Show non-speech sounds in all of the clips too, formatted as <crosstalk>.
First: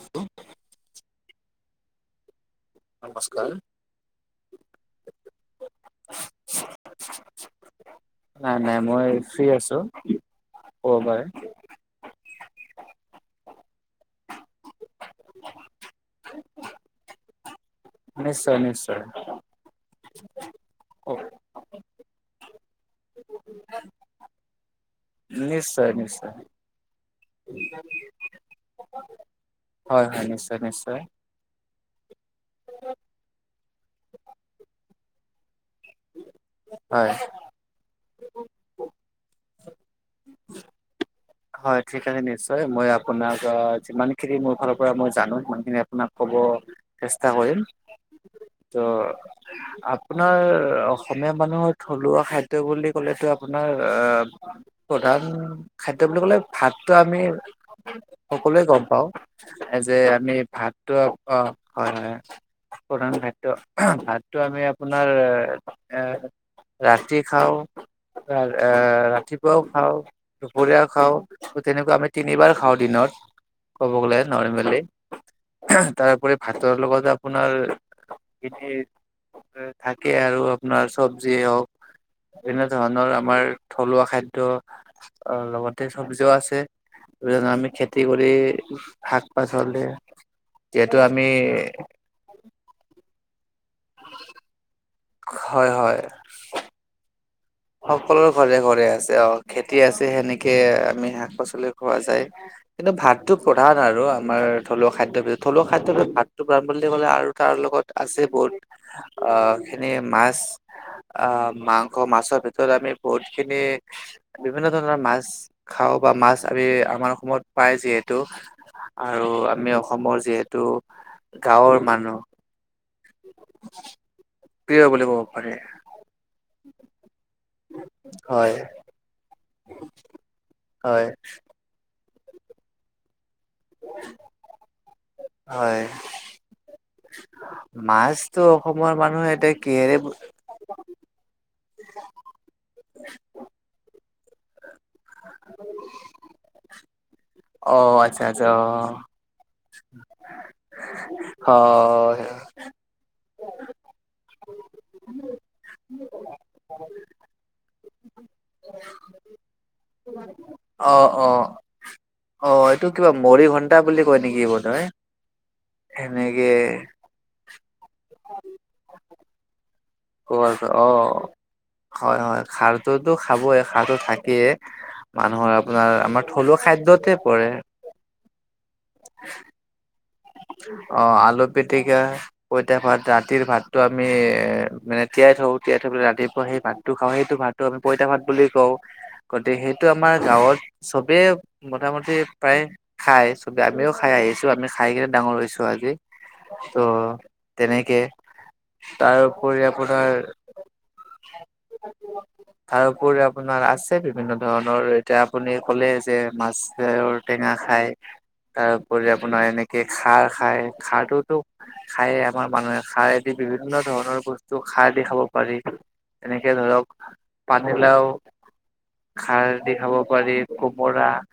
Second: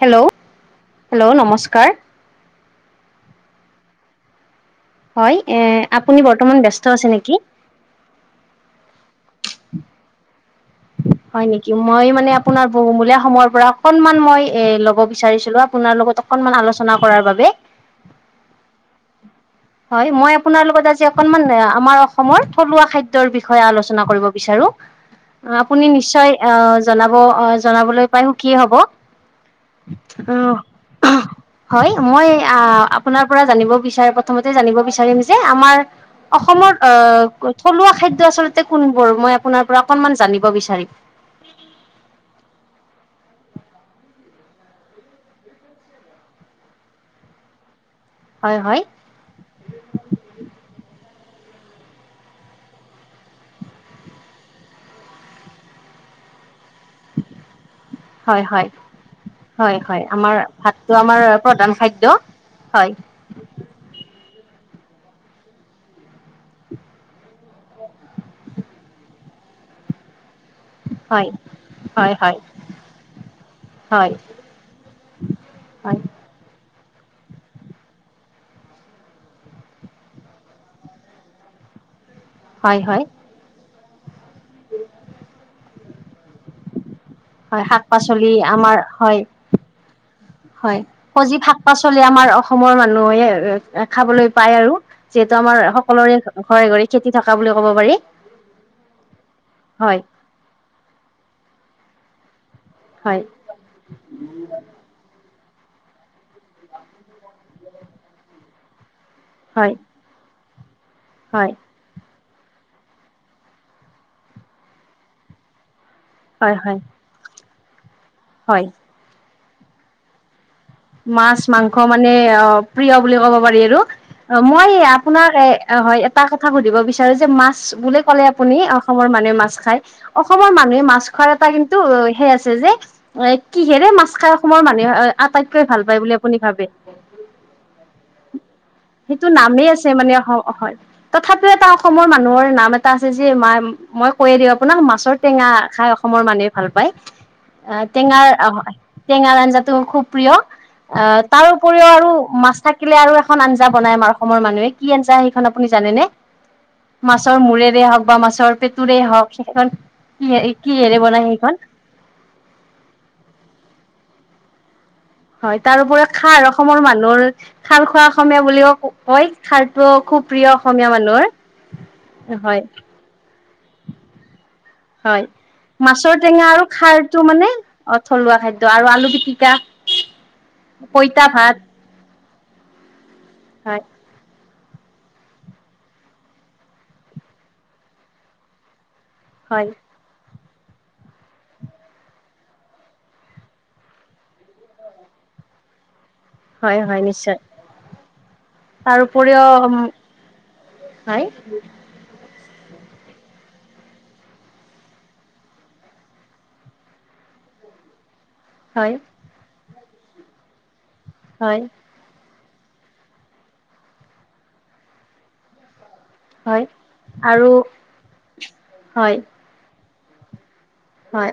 Hello hello নমস্কাৰ। নমস্কাৰ। হয়, এ আপুনি বৰ্তমান ব্যস্ত আছে নেকি। নাই, নাই মই ফ্ৰী আছোঁ ক'ব পাৰে। হয় নেকি মই মানে আপোনাৰ বহুমূলীয়া সময়ৰ পৰা অকনমান মই এ ল'ব বিচাৰিছিলো আপোনাৰ লগত অকনমান আলোচনা কৰাৰ বাবে। নিশ্চয়, নিশ্চয়। হয়, মই আপোনাৰ লগত আজি অকনমান আমাৰ অসমৰ থলুৱা খাদ্যৰ বিষয়ে আলোচনা কৰিব বিচাৰো। আপুনি নিশ্চয় আহ জনাব আহ জনাবলৈ পাই সুখী হ'ব। হয়, হয় উম নিশ্চয়, নিশ্চয়। হয় মই আহ আপোনাৰ পৰা জানিব বিচাৰ প্ৰথমতে জানিব বিচাৰিম যে আমাৰ অসমৰ হয় আহ থলুৱা খাদ্য আচলতে কোনবোৰ মই আপোনাৰ পৰা অকনমান জানিব বিচাৰিম। হয় ঠিক আছে নিশ্চয় মই আপোনাক যিমানখিনি মোৰ ফালৰ পৰা মই জানোঁ সিমানখিনি আপোনাক ক'ব চেষ্টা কৰিম হয় হয় ত' আপোনাৰ অসমীয়া মানুহৰ থলুৱা খাদ্য বুলি ক'লেতো আপোনাৰ আহ প্ৰধান খাদ্য বুলি কলে ভাতটো আমি হয় সকলোৱে হয় গম পাওঁ। হয় যে হয় আমি আমাৰ ভাতটো অ', আমাৰ হয়, প্ৰধান খাদ্য হয় হয় প্ৰধান ভাত ত ভাতটো আমি আপোনাৰ এ ৰাতি খাওঁ। এ ৰাতিপুৱাও খাওঁ। দুপৰীয়া খাওঁ, হয় তেনেকুৱা আমি হয় হয় তিনিবাৰ খাওঁ দিনত ক'ব হয় গ'লে নৰ্মেলি। হয় তাৰপৰি ভাতৰ লগত আপোনাৰ খ থাকে আৰু আপোনাৰ চব্জিয়ে হওঁক এনে হয় হয় ধৰণৰ আমাৰ থলুৱা খাদ্যয় লগতে চব্জিও আছে। হয় আমি শাক খেতি কৰি পাচলি আমাৰ হয় শাক-পাচলি হয় সজীৱ শাক পাচলি আমাৰ অসমৰ মানুহে এ খাবলৈ পায় আৰু। যিহেতু আমাৰ হয় হয় সকলোৰে ঘৰে ঘৰে খেতি থকা বুলি কব পাৰি। সকলোৰে ঘৰে ঘৰে আছে। অ খেতি হয় আছে সেনেকে আমি শাক-পাচলি খোৱা যায়। কিন্তু হয় ভাতটো প্ৰধান আৰু আমাৰ থলুৱা খাদ্যবিধ থলুৱা খাদ্যবিধ ভাতটো পাম বুলি ক'লে আৰু তাৰ লগত আছে বহুত আহ হয় খিনি মাছ আহ হয় মাংস মাছৰ ভিতৰত ত আমি বহুত খিনি বিভিন্ন ধৰণৰ মাছ খাওঁ বা মাছ হয় আমি হয় আমাৰ অসমত পাই যিহেতু হয় আৰু আমি অসমৰ যিহেতু। মাছ-মাংস গাঁৱৰ মানে মানুহ অ প্ৰিয় বুলি কব পাৰি আৰু মই প্ৰিয় বুলি ক'ব আপোনাৰ পাৰি এটা কথা সুধিব বিচাৰো যে বুলিয়ে কলে হয় আপুনি অসমৰ মানুহে মাছ খায়। অসমৰ মানুহে মাছ হয় খোৱাৰ এটা কিন্তু টো সেই আছে যে কিহেৰে মাছ খাই অসমৰ মানুহে আটাইতকৈ ভাল হয় পায় বুলি আপুনি ভাবে? মাছতো অসমৰ সেইটো মানুহে এতিয়া নামেই আছে কিহেৰে মানে অ হয়। তথাপিও এটা অসমৰ মানুহৰ নাম এটা আছে যে মই কৈয়ে দিওঁ আপোনাক মাছৰ টেঙা খাই অসমৰ মানুহে ভাল পায়। অ আহ আচ্ছা টেঙাৰ আচ্ছা অ টেঙা আঞ্জা খুব প্ৰিয়। তাৰ উপৰিও আৰু হয় মাছ থাকিলে থাকিলে আৰু এখন আঞ্জা বনাই আমাৰ অসমৰ মানুহে কি আঞ্জা সেইখন আপুনি জানেনে? মাছৰ মূৰেৰে হওক বা মাছৰ পেটুৰে হওক সেই অ অ অ এইটো কিবা মৰিঘন্টা বুলি কয় নেকি বোধ হয়? হয়। তাৰপৰিও খাৰ অসমৰ মানুহৰ খাৰ খোৱা অসমীয়া বুলিও কয়। খাৰটো খুব অ প্ৰিয় অসমীয়া মানুহৰ হয় হয়। খাৰটোতো খাবই খাৰো থাকেইে। হয় মানুহৰ আপোনাৰ মাছৰ আমাৰ টেঙা আৰু থলুৱা খাৰটো খাদ্যতে মানে পৰে। অ থলুৱা খাদ্য আৰু আলু পিটিকা অ পইতা ভাত আলু-পিটিকা পইতা-ভাত ৰাতিৰ ভাতটো হয় আমি এ মানে তিয়াই থওঁ। তিয়াই থৈ পেলাই ৰাতিপুৱা সেই ভাতটো খাওঁ সেইটো ভাতটো আমি পইতা ভাত বুলি কওঁ। গতিকে হয় সেইটো আমাৰ গাঁৱত চবেই মোটা-মুটি প্ৰায় খাই। চবে আমিও খাই আহিছো আমি খাই কিনে ডাঙৰ হৈছো আজি। ত হয় হয় নিশ্চয় তেনেকে। তাৰ ওপৰি আপোনাৰ <unintelligible> তাৰ ওপৰি আপোনাৰ আছে বিভিন্ন ধৰণৰ এতিয়া আপুনি ক'লে যে মাছৰ টেঙা খাই। <unintelligible> তাৰ উপৰি আপোনাৰ এনেকে খাৰ খায়। খাৰটোতো হয় খায়ে আমাৰ মানুহে খাৰেদি বিভিন্ন ধৰণৰ বস্তু খাৰ দি খাব পাৰি। এনেকে হয় ধৰক আৰু পানীলাও হয় খাৰ দি খাব পাৰি। কোমোৰা হয়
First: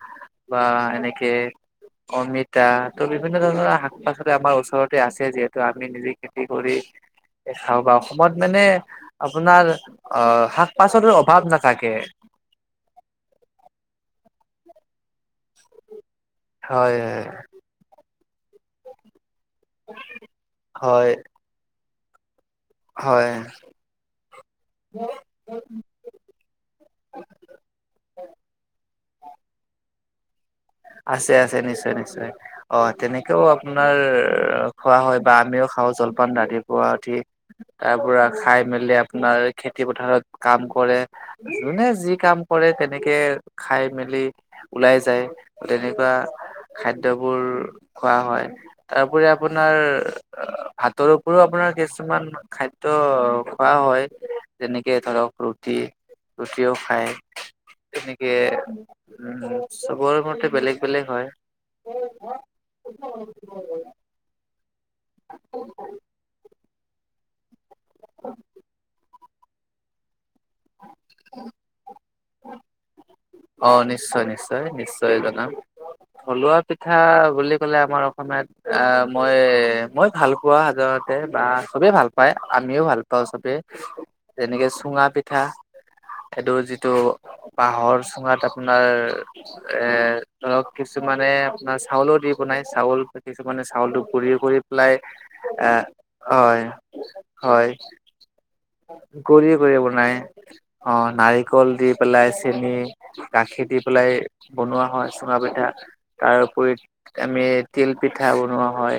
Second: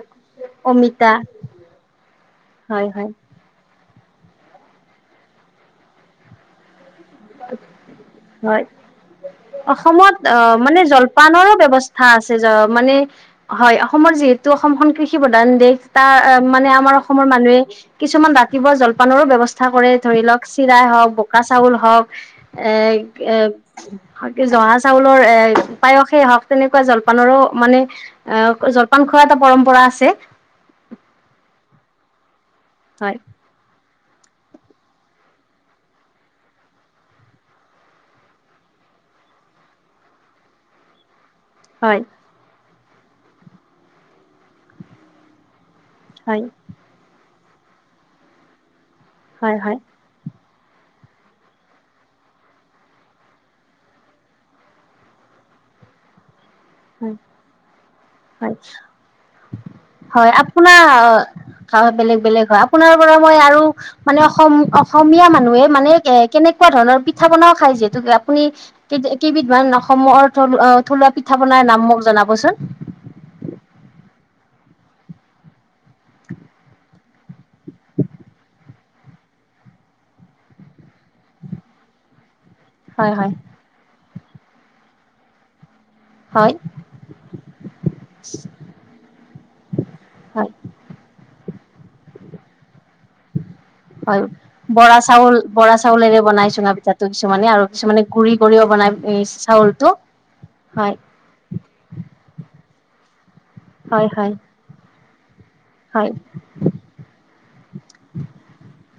বা অমিতা এনেকে অমিতা। হয় ত' হয় বিভিন্ন ধৰণৰ শাক-পাচলি আমাৰ ওচৰতে আছে যিহেতু আমি নিজে খেতি কৰি খাওঁ বা অসমত হয় মানে আপোনাৰ অসমত আহ মানে শাক-পাচলিৰ অভাৱ জলপানৰো নাথাকে। ব্যৱস্থা আছে মানে হয় অসমৰ যিহেতু অসম খন কৃষি প্ৰধান দেশ। তাৰ মানে আমাৰ হয় অসমৰ মানুহে কিছুমান ৰাতিপুৱা জল-পানৰো ব্যৱস্থা ধৰি লওক চিৰাই হয় হওক পকা চাউল হওক। এ হয় এ কি জহা চাউলৰ এ পায়সেই হওক। তেনেকুৱা জল-পানৰো মানে অ জলপান খোৱা এটা পৰম্পৰা আছে। আছে আছে নিশ্চয় নিশ্চয়। অ হয় তেনেকেও আপোনাৰ খোৱা হয় বা আমিও খাওঁ জলপান ৰাতিপুৱা উঠি তাৰ পৰা খাই মেলি আপোনাৰ খেতি পথাৰত কাম কৰে যোনে হয় যি কাম কৰে তেনেকে খাই মেলি ওলাই যায় তেনেকুৱা হয় খাদ্যবোৰ খোৱা হয় তাৰপৰি হয় আপোনাৰ হয় অ ভাতৰওৰিও আপোনাৰ কিছুমান খাদ্য খোৱা হয় যেনেকে ধৰক ৰু টি ৰুটিও খায় হয় তেনেকে হয় উম চবৰ মতে আপোনা বেলেগ বেলেগ অ হয়। খাওঁ বেলেগ বেলেগ হয় আপোনাৰ পৰা মই আৰু মানে সম অস অসমীয়া মানুহে মানে এ কেনেক এনেকুৱা ধৰণৰ পিঠা পনাও খায় যিহেতুে আপুনি কেত কেইবিধ মান অসমৰ থলো অ থলুৱা পিঠা বনাই নাম মোক জনাবচোন অ নিশ্চয় নিশ্চয় নিশ্চয় জনাম থলুৱা পিঠ ঠা বুলি ক'লে আমাৰ অসমীয়াত আ মই মই ভাল পোৱা সাধাৰণতে বা চবে ভাল পাই আমিও ভাল হয় পাওঁ হয় চবে যেনেকে চুঙা পিঠা এইটো হয় যিটো বাহৰ চুঙা তাত আপোনাৰ এ হয় ধৰক কিছুমানে আপোনাৰ চাউলো দি বনাই চাউল ত কিছুমানে চাউলটো হয় গুৰিও কৰি পেলাই বৰা চাউল বৰা এহ চাউলেৰে বনাই হয় চুঙা পিঠাটো কিছুমানে আৰু হয় কিছুমানে গুৰি কৰিও বনাই গুৰি কৰি চাউলটো ব নাই অ হয় নাই কল দি পেলাই চেনি গাখীৰ দি হয় পেলাই হয় বনোৱা হয় চুঙা পিঠা হয় তাৰ উপৰিত আমি তিল পিঠা বনোৱা হয়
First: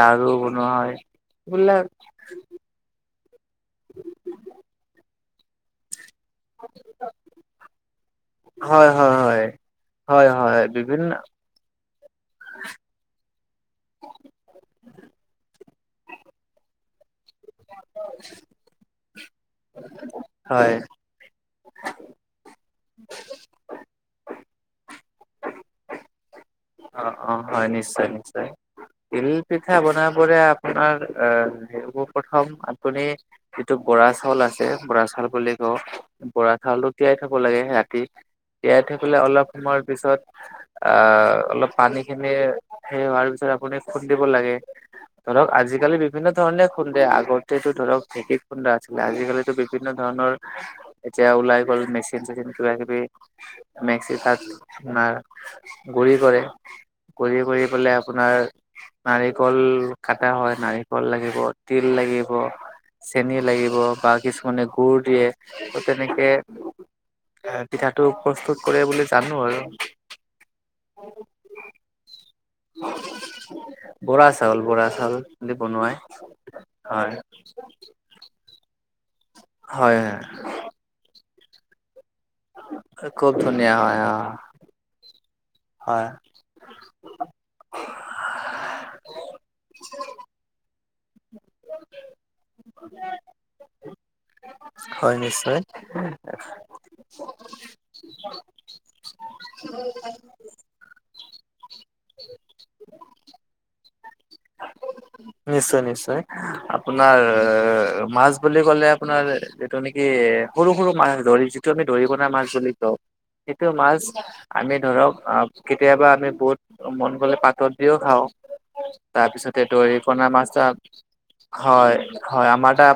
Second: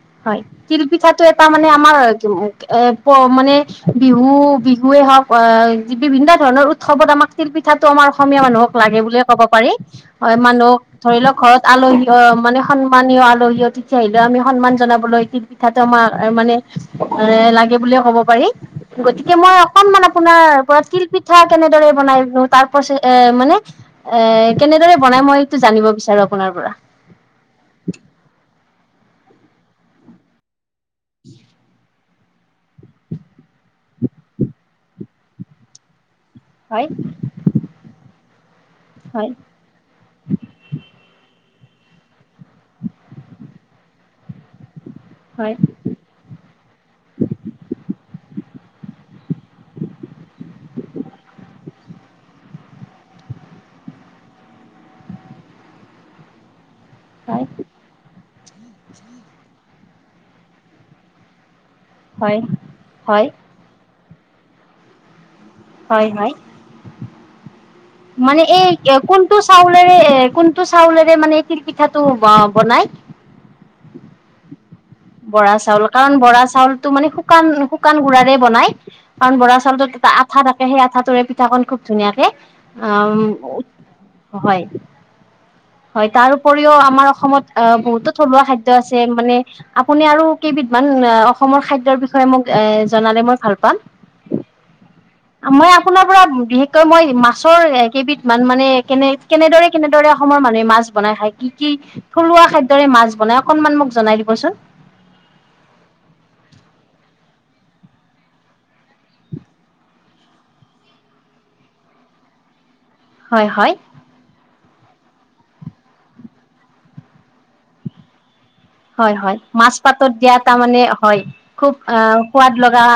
লাৰু হয় বনোৱা হয় তিলপিঠাটো এটা মানে এইবিলাক আমাৰ কি উম এ প মানে বিহু বিহুৱে হওক আহ যি বিভিন্ন ধৰণৰ উৎসৱত আমাক তিলপিঠাটো আমাৰ অসমীয়া মানুহক হয় লাগে হয় বুলিযয়ে ক'ব পাৰি হয় মানুহ ধৰি লওক ঘৰত আলহী অ মানে সন্মানীয় আলহীও তেতিয়া আহিলেও আমি সন্মান জনাবলৈ তিল পিঠাটো আমাক এ মানে এ লাগে বুলিয়ে ক'ব পাৰি গতিকে মই অকনমান আপোনাৰ হয় ওপৰত তিল পিঠা কেনেদৰে বনাই ৰো তাৰ পচে এ মানে এ কেনেদৰে বনাই মই সটো জানিব বিচাৰো আপোনাৰ পৰা অ অ হয় নিশ্চয় নিশ্চয় তিল পিঠা বনাবৰে আপ পোনাৰ এ সেইবোৰ প্ৰথম আপুনি যিটো বৰা চাউল আছে বৰা চাউল বুলি ত বৰা হয় চাউলটো তিয়াই থব লাগে ৰাতি তিয়াই থবলে হয় অলপ তোমাৰ পিছত আ অলপ পানী খিনি সেই হোৱাৰ পিছত আপুনি খুন্দিব লাগে ধৰক হয় আজিকালি বি ভিন্ন ধৰণে খুন্দে আগতেতো ধৰক ঢেকী খুন্দা আছিলে আজিকালিতো বিভিন্ন ধৰণৰ এতিয়া ওলাই গল মেচ চীন চেচিন কিবা কিবি মেক্সি তাত আমাৰ গুৰি কৰে কৰি হয় কৰি পেলাই আপোনাৰ নাৰিকল কাটা হয় নাৰিকল লাগিব তিল লাগিব হয় হয় চেনি লাগিব বা কিছুমানে গুৰ দিয়ে ত হয় তেনেকে হয় পিঠাটো মানে প্ৰস্তুত কৰে বুলি জানো আৰু টো চাউলেৰে মানে তিল পিঠাটো ব বনাই বৰা চাউল বৰা চাউল বৰা বুলি চাউল বনোৱাই কাৰণ বৰা চাউলতটো মানে হয় শুকান শুকান গুড়াৰে বনাই কাৰণ বৰা চাউলটোত হয় এটা হয় আঠা থাকে সেই আঠাটোৰে পিঠাকন খুব ধুনীয়াকে অম খুব ধুনীয়া হয় অ হয় হয় তাৰ উপৰিও আমাৰ অসমত আহ বহুতো থলুৱা খাদ্য আছে মানে আপুনি আৰু কেইবিধমান আ অসমৰ খাদ্যৰ বিচ হয় মোক এ জনালে মই ভাল পাম হয় নিশ্চয় মই আ- আপোনাৰ পৰা বিশেষকৈ মই মাছৰেই কেইবিধ মান কেনে কেনেদৰে কেনেদৰে অসমৰ মানুহে মাছ বনাই খাই কি কি থলুৱা খাদ্যয়ৰে মাছ বনাই অকনমান মোক জনাই দিবচোন। নিশ্চয় নিশ্চয় আপোনাৰ এএ মাছ বুলি ক'লে আপোনাৰ- যিটো নেকি সৰু সৰু মাছ দৰি যিটো আমি দৰি কনা মাছ বুলি কওঁ হয় সেইটো হয় মাছ। আমি ধৰক কেতিয়াবা আমি বহুত মন গ'লে পাতত দিওঁ খাওঁ। হয় হয় তাৰপিছতে মাছ দৰি পাতত কনা দিয়া মাছটা তাৰমানে হয় খুব আহ হয়ঁ হয়ঁ সোৱাদ আমাৰ লগা এটা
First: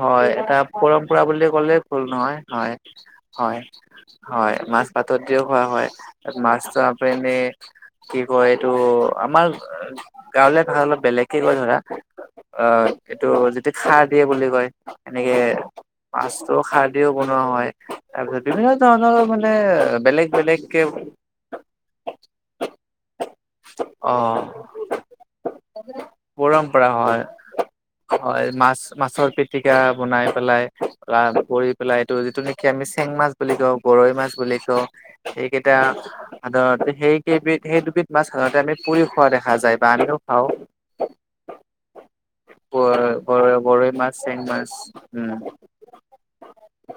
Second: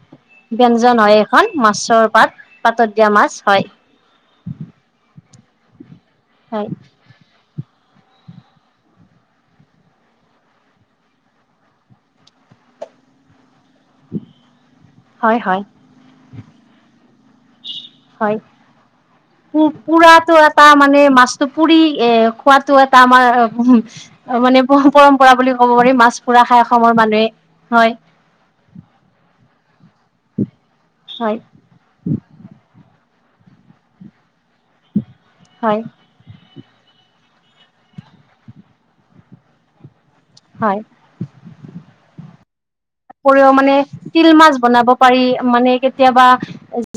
হয়ঁ এটা ব্যঞ্জন হয় পৰম্পৰা এখন বুলি ক'লেও মাছৰ ভুল পাত নহয় হয়ঁ পাতত দিয়া মাছ হয় হয়ঁ। হয়ঁ মাছ পাতত দিওঁ খোৱা হয় হয় মাছটা তেনে কি কয় এইটো আমাৰ গাঁৱলীয়া ভাষা অলপ বেলেগকে কয় ধৰা অ এইটো যটো খাৰ দিয়ে বুলি কয়। এনেকে হয় হয় মাছটো খাৰ দিও বনোৱা হয়। হয় তাৰপিছত বিভিন্ন ধৰণৰ মানে বেলেগ বেলেগ কে পুৰী এ খোৱাটো এটা আমাৰ, অ উমঁ মানে পৰম্পৰা বুলি ক'ব পাৰি মাছ ফুৰা খাই অসমৰ মানুহে হয়ঁ। হয়ঁ মাছ মাছৰ পিতি বনাই পেলাই ৰা হয় কৰি। পলাই এইটো যিটো নেকি আমি চেং মাছ বুলি কওঁ গৰৈ মাছ বুলি কওঁ হয় সেইকেইটা- সাধাৰতে সেইকেইবিধ সেই দুবিধ মাছ সাধাৰণতে আমি পুৰি খোৱা দেখা যায় বা আমিও খাওঁ। হয় উপৰিও মানে গৰৈ তিল চেং মাছ বনাব পাৰি উম মানে- কেতিয়াবা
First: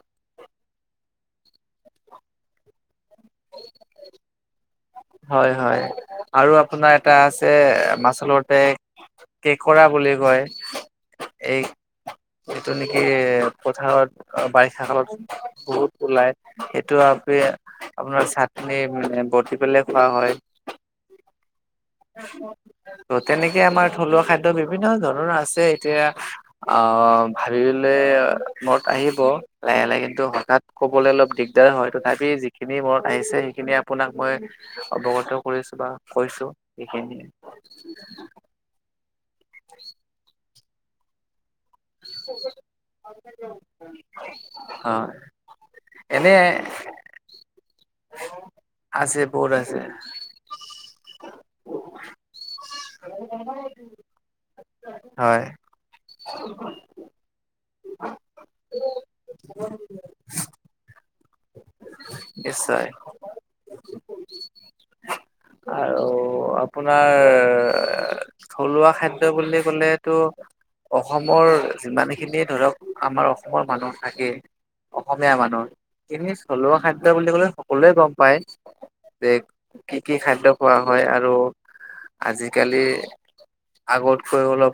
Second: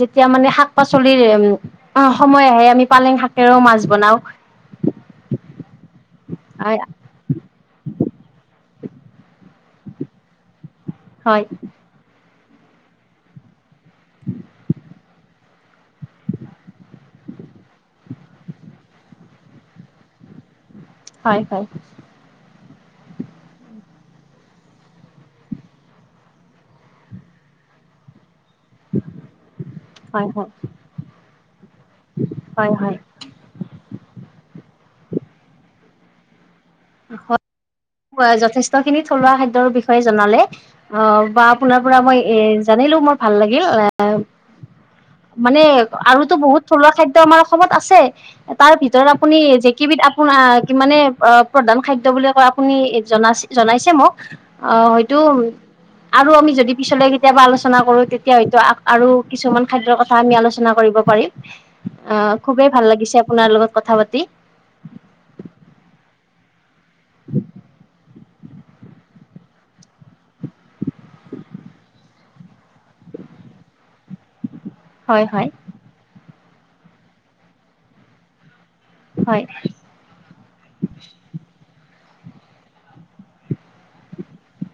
যেতিয়া মানে শাক পাচলিৰ উমঁ সময় আহে আমি- পালেং শাকেৰেও মাছ বনাওঁ। হয়ঁ হয়ঁ আৰু আপোনাৰ। এটা আছে মাচলৰতে কেঁকৰা বুলি কয়। হয়ঁ। এই এইটো নেকি পথাৰত বাৰিষা কালত- বহুত ওলাই সেইটো আমি আপোনাৰ চাটনি মানে বটি পেলাই খোৱা হয়। হঁয় হয়ঁ! ত তেনেকে আমাৰ থলুৱা খাদ্য বিভিন্ন ধৰণৰ আছে এতিয়া। আহ ভাবিলে মনত আহিব। লাহে লাহে হয় কিন্তু হঠাৎ কবলৈ অলপ দিগদাৰ হয় তথাপি হয় হয় যিখিনি হয় মনত আহিছে সেইখিনি- আপোনাক মই অৱগত কৰিছো বা কৈছো এইখিনি। হয়ঁ যথেষ্ট খিনি থলুৱা খাদ্যৰ বিষয়ে জনালে অ বাত- আপোনাৰ পৰা মই এ জানিলো মোৰ ভাল লাগিল এ- হয় মানে আৰুতো এনে বহুত থলুৱা খাদ্য- তো আমাৰ অসমত আছে তাৰ ভিতৰত আছে আপুনি বহুত জেই আছে কেই বিধ আপোনাৰ কি মানে অ প্ৰধান খাদ্য বুলি কয় আপুনি জনাইছে মোক অ হয়তো হয় আৰু আমি যদি পিছলৈ গৈ কেতিয়াবা আলোচনা কৰো তেতিয়া হয়তো আৰু কিছুমান খাদ্যৰ কথা আমি আলোচনা কৰিব পাৰিম। অঁ খুবেই ভাল নিশ্চয় লাগিছে আপোনাৰ লগত কথা পাতি। আৰু আপোনাৰ থলুৱা খাদ্য বুলি ক'লে টো। অসমৰ যিমানখিনি ধৰক আমাৰ অসমৰ মানুহ থাকে- হয় অসমীয়া হয় মানুহৰ সিখিনি থলুৱা খাদ্য বুলি কলে সকলোৱে গম পায়। যে হয়ঁ! কি কি খাদ্য খোৱা হয় আৰু আজিকালি কি- আগতকৈ অলপ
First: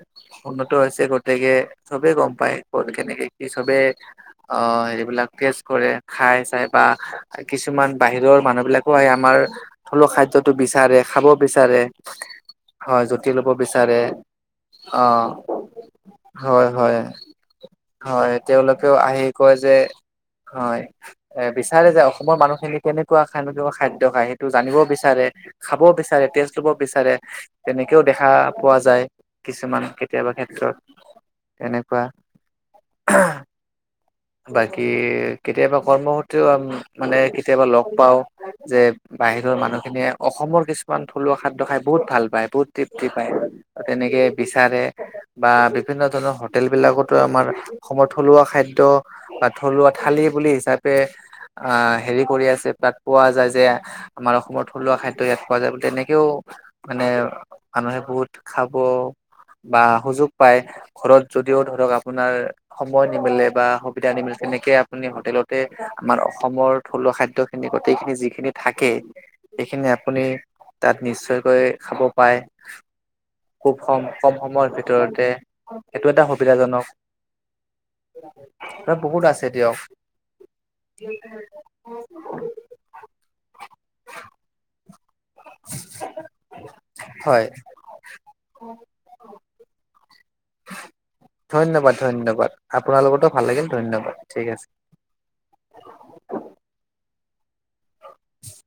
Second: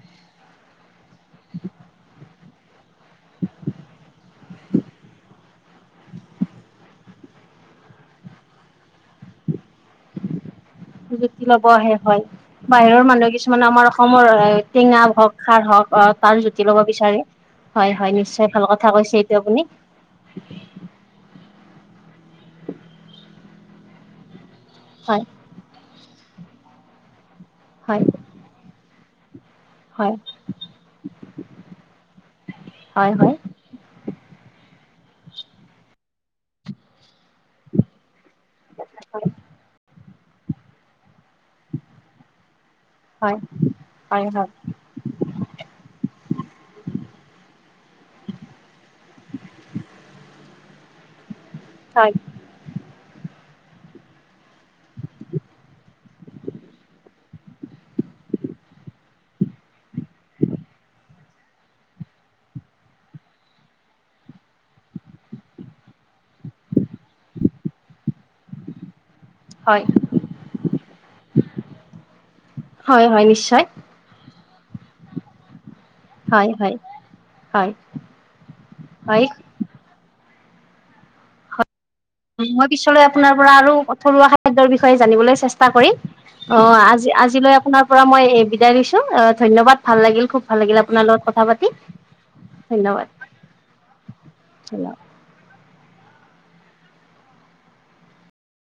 উন্নত হৈছে গতিকে চবেই গম পায় ক'ত কেনেকে কি চবে। অ' হেৰিবিলাক টেষ্ট কৰে খাই চাই বা। কিছুমান বাহিৰৰ মানুহ বিলাকো আহে আমাৰ থলুৱা খাদ্য বিচাৰে খাব জুতি লব বিচাৰে, আহে হয়। বাহিৰৰ হয় মানুহ জুতি ল'ব। কিছুমানে আমাৰ বিচাৰে অসমৰ অ টেঙা হওক, খাৰ হওক, অ' তাৰ হয় জুতি লব হয় বিচাৰে। হয় নিশ্চয় ভাল কথা তেওঁলোকেও কৈছে আহি এইটো কয় আপুনি যে। হয় এ বিচাৰে যে অসমৰ মানুহখিনি কেনেকুৱা কেনেকুৱা খাদ্য খায় সেইটো জানিব। হয় বিচাৰে খাব বিচাৰে, টেষ্ট লব বিচাৰে, তেনেকেও হয় দেখা পোৱা যায়। কিছুমান হয় কেতিয়াবা ক্ষেত্ৰত এনেকুৱা। হয় হয়। বাকী কেতিয়াবা কৰ্মসূত্ৰেও আম মানে কেতিয়াবা লগ পাওঁ। যে বাহিৰৰ মানুহখিনিয়ে অসমৰ কিছুমান থলুৱা খাদ্য খাই বহুত ভাল পায় বহুত। তৃপ্তি পায় হয় এনেকে হয় হয় বিচাৰে। বা বিভিন্ন ধৰণৰ হোটেল বিলাকতো আমাৰ অসমৰ থলুৱা খাদ্য বা থলুৱা থালী বুলি হিচাপে আ হয় হেৰি কৰি আছে তাত। পোৱা যায় যে আমাৰ অসমৰ থলুৱা খাদ্য ইয়াত পোৱা যায় তেনেকেও। মানে মানুহে বহুত খাব বা সুযোগ পায়। ঘৰত যদিও ধৰক আপোনাৰ সময় নিমিলে বা সুবিধা নিমিলে তেনেকে আপুনি হোটেলতে আমাৰ অসমৰ থলুৱা খাদ্যখিনি গোটেইখিনি যিখিনি থাকে। হয় এইখিনি আপুনি তাত নিশ্চয়কৈ খাব পায়। হয় হয় নিশ্চয়। খুব কম কম সময়ৰ ভিতৰতে। সেইটো এটা হয় হয় সুবিধাজনক, হয় হয় বহুত আছে দিয়ক। <unintelligible> মই পিছলৈ আপোনাৰ পৰা আৰু থলুৱা খাদ্যৰ বিষয়ে জানিবলৈ চে কৰি অ আজি হয় আজিলৈ আপোনাৰ পৰা মই বিদায় লৈছো, আ ধন্যবাদ ভাল লাগিল খুব। ভাল লাগিলে আপোনাৰ লগত কথা পাতি, ধন্যবাদ ধন্যবাদ আপোনাৰ লগতো ভাল লাগিল ঠিক আছে ধন্যবাদ। <inaudible>